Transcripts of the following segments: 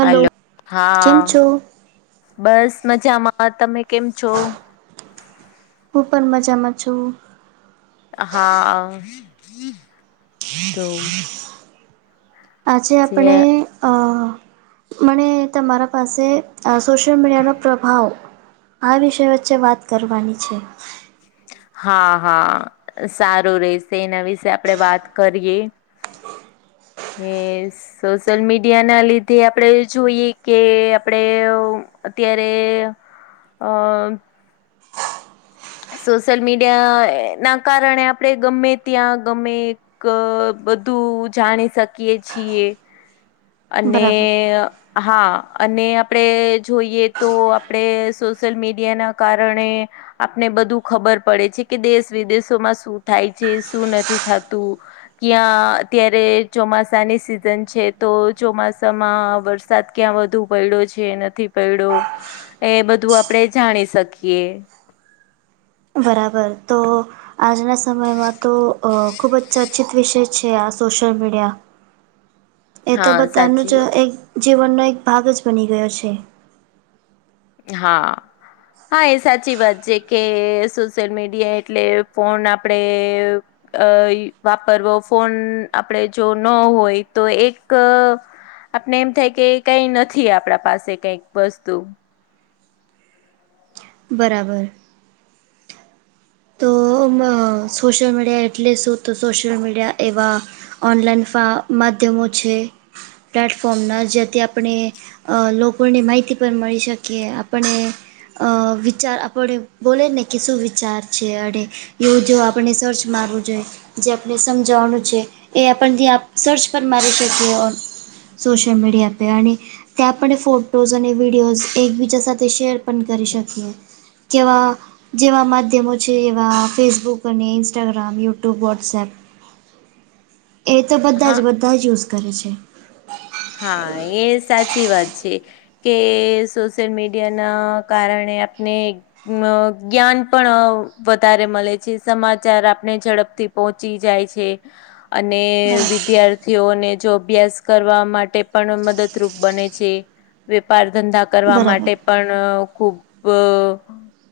Hello કેમ હા છો બસ મજામાં તમે કેમ છો હું પણ મજામાં છું હા તો આજે આપણે જે મને તમારા પાસે સોશિયલ મીડિયાનો પ્રભાવ આ વિષય વચ્ચે વાત કરવાની છે હા હા સારું રહશે એના વિશે આપણે વાત કરીયે કેસ સોશિયલ મીડિયા ના લીધે આપણે જોઈએ કે આપણેે અત્યારે અ સોશિયલ મીડિયા ના કારણે આપણે ગમે ત્યાં ગમે બધું જાણી શકીએ છીએ અને બરાબર હા અને આપણે જોઈએ તો આપણે સોશિયલ મીડિયાના કારણે આપને બધું ખબર પડે છે કે દેશ વિદેશોમાં શું થાય છે શું નથી થતું. ક્યાં અત્યારે ચોમાસા નિ શિશન છે. તો ચોમાસામાં વરસાદ ક્યાં વધુ છે કે નથી પડયો એ બધું આપણે જાણી શકીએ બરાબર તો સમયમાં તો અ ખૂબ જ ચર્ચિત વિષય છે સોશિયલ મીડિયા એ તો હા બધાનું સાચી જ વાત એક જીવનનો એક ભાગ જ બની ગયો છે. હા. હા સાચી વાત કે સોશિયલ મીડિયા એટલે ફોન આપણેે અ વાપરવો ફોન આપણે જો ન હોય તો એક આપણે એમ થાય કે કઈ નથી આપણા પાસે કઈક વસ્તુ બરાબર તો સોશિયલ મીડિયા એટલે શું તો સોશિયલ મીડિયા એવા ઓનલાઈન ફા માધ્યમો પ્લેટફોર્મના જેથી આપણે અ લોકોને માહિતી પણ મળી શકીએ આપને અ વિચાર આપણે બોલે ને કે શું વિચાર છે અને એવું જો આપણે સર્ચ મારવું જોઈએ જે આપને સમજાવવાનું છે એ આપણ ત્યાં સર્ચ પર મારી શકીએ સોશિયલ મીડિયા પરે અને આપણે ફોટોઝ અને વિડીયોઝ એકબીજા સાથે શેર પણ કરી શકિએ કેવા જેવા માધ્યમો જેવા ફેસબુક અને ઇન્સ્ટાગ્રામ યુટ્યુબ વોટ્સએપ એ તો બધા હા. જ બધા જ યુઝ કરે છે. હા એ સાચી વાત છે. કે સોશિયલ મીડિયા ના કારણે આપને અ જ્ઞાન પણ વધારે મળે છે સમાચાર આપણે ઝડપથી પહોંચી જાય છે. [inaudible] અને બરાબર વિદ્યાર્થીઓને જો અભ્યાસ કરવા માટે પણ મદદરૂપ બને છે વેપાર ધંધા કરવા બરાબર માટે પણ ખૂબ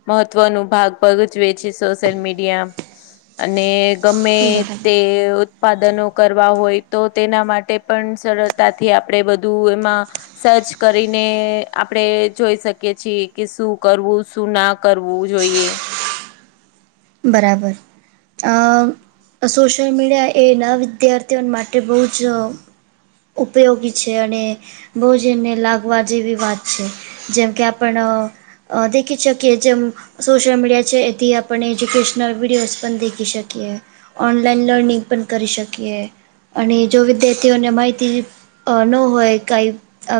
મહત્વ ન ભાગ ભગજવે છે સોશિયલ મીડિયા અને ગમે તે બરાબર. ઉત્પાદનો કરવા હોય તો તેના માટે પણ સરત તથી આપણેે બધું એમાં સર્ચ કરીને આપડે જોઈ શકીએ છીએ કે શું કરવું શું ના કરવું જોઈએ બરાબર સોશિયલ મીડિયા એના વિદ્યાર્થીઓ માટે બહુ જ ઉપયોગી છે અને બહજનને લાગવા જેવી વાત છે જેમ કે આપણ અ દેખી શકીએ જેમ સોશિયલ મીડિયા છે એથી આપણે એજ્યુકેશનલ વિડીયોઝ પણ દેખી શકીએ ઓનલાઈન લર્નિંગ પણ કરી શકીએ અને જો વિદ્યાર્થીઓને માહિતી અ ન હોય કંઈ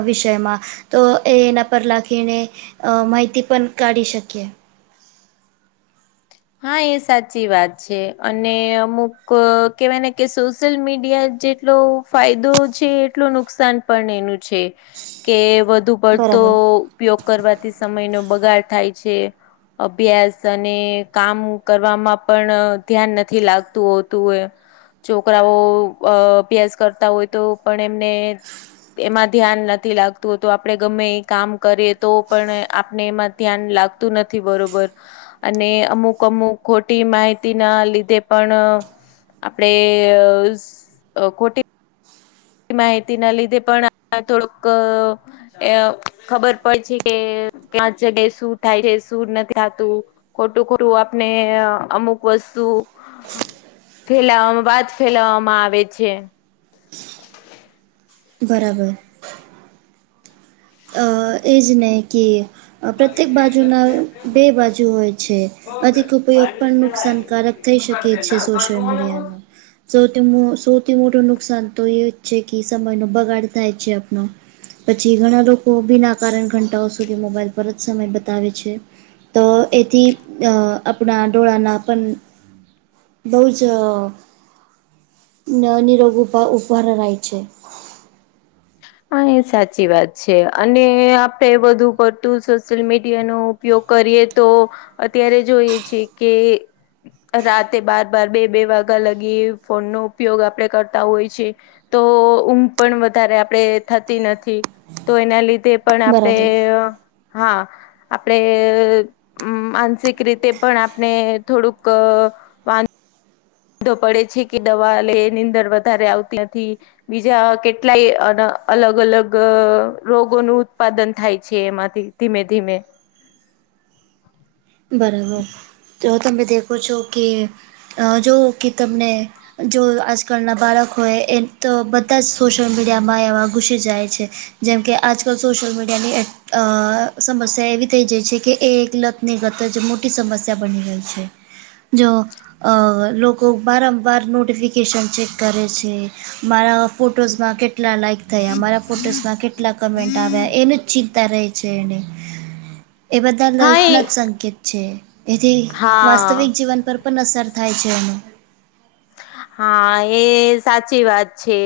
વિષયમાં તો એ એના પર લખીને અ માહિતી પણ કાઢી શકીએ હા એ સાચી વાત છે અને અમુક કેહેવાય ને કે સોશિયલ મીડિયા જે એટલો ફાયદો છે એટલો નુકસાન પણ એનું છે કે વધુ પર તો બરાબર ઉપયોગ કરવાથી સમય નો બગાડ થાય છે અભ્યાસ અને કામ કરવામાં પણ ધ્યાન નથી લાગતું હોતું હોય છોકરાઓ અભ્યાસ કરતા હોય તો પણ એમને એમાં ધ્યાન નથી લાગતું તો આપણે ગમે એ કામ કરીએ તો પણ આપણે એમાં ધ્યાન લાગતું નથી બરોબર અને અમુક અમુક ખોટી માહિતી ના લીધે પણ આપણેે અ ખોટી માહિતી ના લીધે પણ આ થોડુંક એ ખબર પડે છે કે ક્યા જગ્યાએ શું થાય છે શું નથી થાતું ખોટું ખોટું આપને અમુક વસ્તુ ફેલાવવામાં વાત ફેલાવામાં આવે છે બરાબર અ એજ ને કે પ્રત્યેક બાજુના બે બાજુ હોય છે અધિક ઉપયોગ પણ નુકસાનકારક થઈ શકે છે સોશિયલ મીડિયાનો સૌથી સૌથી મોટું નુકસાન એ જ છે કે સમયનો બગાડ છે આપનો પછી ઘણા લોકો બીના કારણ ઘંટાઓ સુધી મોબાઈલ પર જ સમય બતાવે છે તો એથી આપણા ડોળાનાપન બઉ જ ન [unintelligible] હા એ સાચી વાત છે અને આપડે બધું પડતું સોશિયલ મીડિયાનું ઉપયોગ કરીએ તો અત્યારે જોઈએ છે કે રાતે બાર બાર બે બે વાગ્યા લગી ફોન નો ઉપયોગ આપણે કરતા હોય છે તો ઊંઘ પણ વધારે આપ આપણેે થતી નથી તો એના લીધે પણ આપણે બરાબર. હા આપણે હમ માનસિક રીતે પણ આપણે થોડુંક પડે છે કે દવા લે એની અંદર વધારે આવતી નથી બીજા કેટલાય અલગ અલગ રોગોનું ઉત્પાદન થાય છે એમાંથી ધીમે ધીમે બરાબર તો તમે દેખો છો કે અ જો કે તમને જો આજકાલના બાળક હોય એ તો બધા સોશિયલ મીડિયામાં એવા ઘુસી જાય છે જેમકે આજકાલ સોશિયલ મીડિયાની અ સમસ્યા એવી થઈ જાય છે કે એ એક લત ની લટ જ મોટી સમસ્યા બની ગઈ છે જો અ લોકો વારંવાર નોટિફિકેશન ચેક કરે છે મારા ફોટોઝમાં કેટલા લાઈક થયા મારા ફોટોસમાં કેટલા કમેન્ટ આવ્યા એનું જ ચિંતા રહે છે એને એ બધા હા લત એ ના જ સંકેત છે એથી વાસ્તવિક હા જીવન પર પણ અસર થાય છે એનો હા એ સાચી વાત છે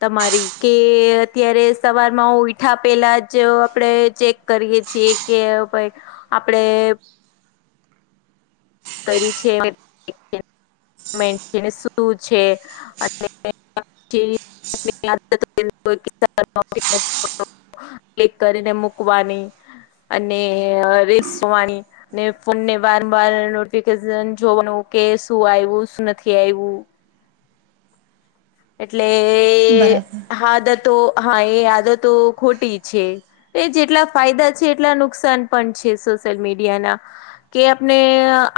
તમારી કે અત્યારે સવારમાં ઉઈઠા પેલા જ આપણેે ચેક કરીએ છીએ, કે ભઈ આપડે કરી છે કે [unintelligible] શું છે અને [inaudible] ક્લિક કરીને મૂકવાની અને રેસવાની. ને ફોનને વારંવાર નોટિફિકેશન જોવાનું કે શું આયવું શું નથી આયવું. એટલે એ બરાબર હાદતો હા એ આદતો ખોટી છે. એ જેટલા ફાયદા છે એટલા નુકસાન પણ છે સોશિયલ મીડિયાના. કે આપણે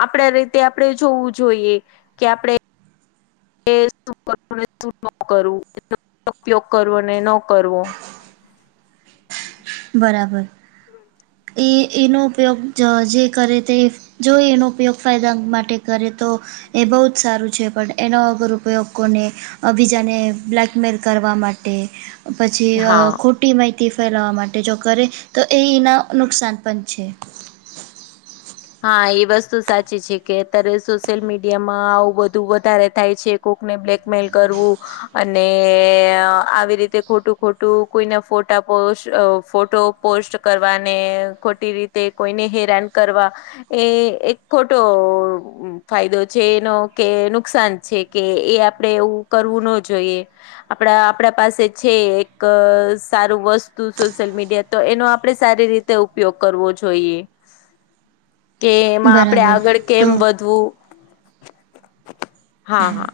આપડા રીતે આપણે જોવું જોઈએ કે આપણે એ શું કરવું ને શું ન કરવું, એનો ઉપયોગ કરવો ને ન કરવો. બરાબર એ એનો ઉપયોગ જ જે કરે તે જો એનો ઉપયોગ ફાયદા માટે કરે તો, એ બહુ જ સારું છે પણ એનો વગર ઉપયોગ કોને અ બીજાને બ્લેકમેલ કરવા માટે, પછી અ હા ખોટી માહિતી ફેલાવા માટે જો કરે તો એ ઈના નુકસાન પણ છે. હા એ વસ્તુ સાચી છે કે અત્યારે સોશિયલ મીડિયામાં આવું બધું વધારે થાય છે. કોક ને બ્લેકમેલ કરવું, અને અ આવી રીતે ખોટું ખોટું કોઈના ફોટા પોસ્ટ ફોટો પોસ્ટ કરવા ને ખોટી રીતે કોઈને હેરાન કરવા, એ એક ખોટો ફાયદો છે એનો કે નુકસાન છે કે એ આપડે એવું કરવું ન જોઈએ. આપણા આપણા પાસે છે એક સારું વસ્તુ સોશિયલ મીડિયા તો એનો આપડે સારી રી તે ઉપયોગ કરવો જોઈએ. કે એમાં આપડે બરાબર આગળ કેમ તો વધવું, હા હા.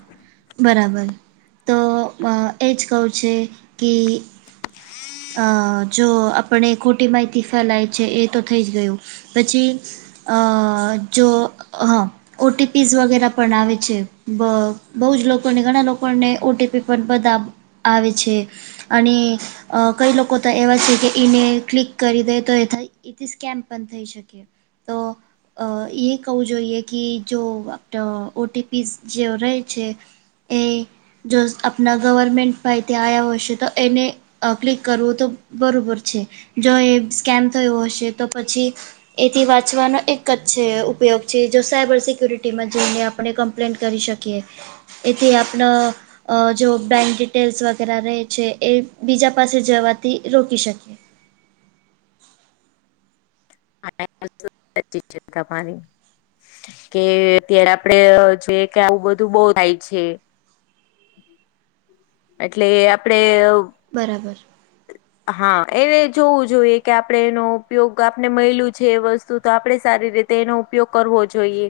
બરાબર તો અ એજ કહું છે કે અ જો આપણે ખોટી માહિતી ફેલાય છે એ તો થઈ જ ગયું. પછી અ જો હ ઓ ટી પી ઝ વગેરે પણ આવે છે, બ બહુ જ લોકોને ઘણા લોકોને ઓ ટી પી પણ બધા આવે છે. અને અ કઈ લોકો તો એવા છે કે ઈને ક્લિક કરી દે તો એ થાય. એથી સ્કેમ્પ પણ થઈ શકે, તો અ એ કવું જોઈએ કે જો ઓટીપીઝ જે રહે છે એ જો આપણા ગવર્મેન્ટમાં ઈ તે આયા હશે તો એને અ ક્લિક કરવું તો બરોબર છે જો એ સ્કેમ થયો હશે તો પછી એથી વાંચવાનો એક જ છે ઉપયોગ છે જો સાયબર સિક્યુરિટીમાં જોઈને આપ આપણે કમ્પ્લેન્ટ કરી શકીએ. એથી આપન અ જો બેંક ડિટેલ્સ વગેરે રહે છે એ બીજા પાસે જવાથી રોકી શકીએ. [inaudible] કે અત્યારે આપડે જોઈએ કે આવું બધું બઉ થાય છે. [inaudible] એટલે એ આપડે બરાબર હા, એવે જોવું જોઈએ કે આપણે એનો ઉપયોગ આપણે મયલું છે. એ વસ્તુ તો આપણે સારી રીતે એનો ઉપયોગ કરવો જોઈએ.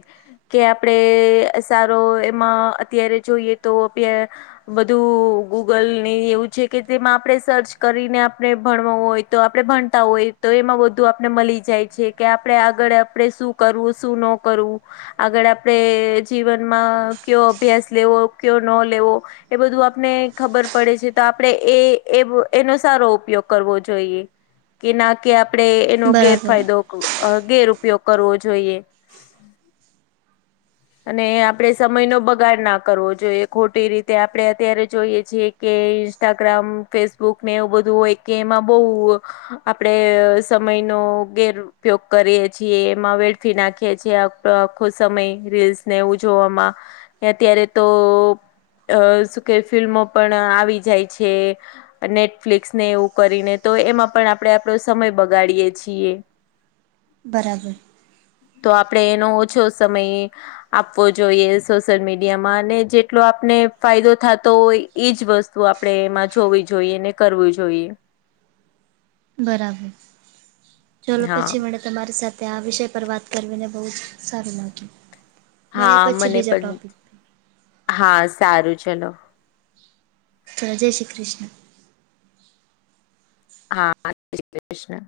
કે આપણે સારો એમાં અત્યારે જોઈએ તો બે બધું ગૂગલની એવું છે, કે તેમાં આપણે સર્ચ કરીને આપણે ભણવા હોય તો આપણે ભણતા હોય તો એમાં બધુ આપણે મલી જાય છે, કે આપડે આગળ આપણે શું કરવું શું ન કરવું? આગળ આપડે જીવનમાં કયો અભ્યાસ લેવો કયો ન લેવો?? એ બધું આપને ખબર પડે છે, તો આપણે એ એનો સારો ઉપયોગ કરવો જોઈએ. કે ના કે આપણેે એનો બરાબર ગેરફાયદો, અ ગેર ઉપયોગ કરવો જોઈએ. અને આપણેે સમય નો બગાડ ના કરવો જોઈએ, ખોટી રીતે આપણે અત્યારે જોઈએ છીએ. કે ઇન્સ્ટાગ્રામ, ફેસબુક ને એવું બધું હોય, કે એમાં બહુ આપડે સમય નો ગેરઉયોગ કરીએ છીએ, એમાં વેડફી નાખીએ છીએ. આખો સમય રીલ્સ ને એવું જોવામાં અત્યારે તો અ શું કે ફિલ્મો પણ આવી જાય છે. નેટફ્લિકસ ને એવું કરીને તો એમાં પણ આપણે આપણો સમય બગાડીએે છીએ. બરાબર તો આપડે એનો ઓછો સમય આપવો જોઈએ સોશિયલ મીડિયામાં અને જેટલો આપને ફાયદો થતો હોય. એજ વસ્તુ આપણે એમાં જોવી જોઈએ, ને કરવી જોઈએ. બરાબર ચલો હા પછી મળયા. [inaudible] તમારી સાથે આ વિષય પર વાત કરી મને બહુ જ સારું લાગ્યું મળે હા, પછી મને બીજા પણ ટોપિક પર. હા સારું ચલો. જય શ્રી કૃષ્ણ! હા જય શ્રી કૃષ્ણ! !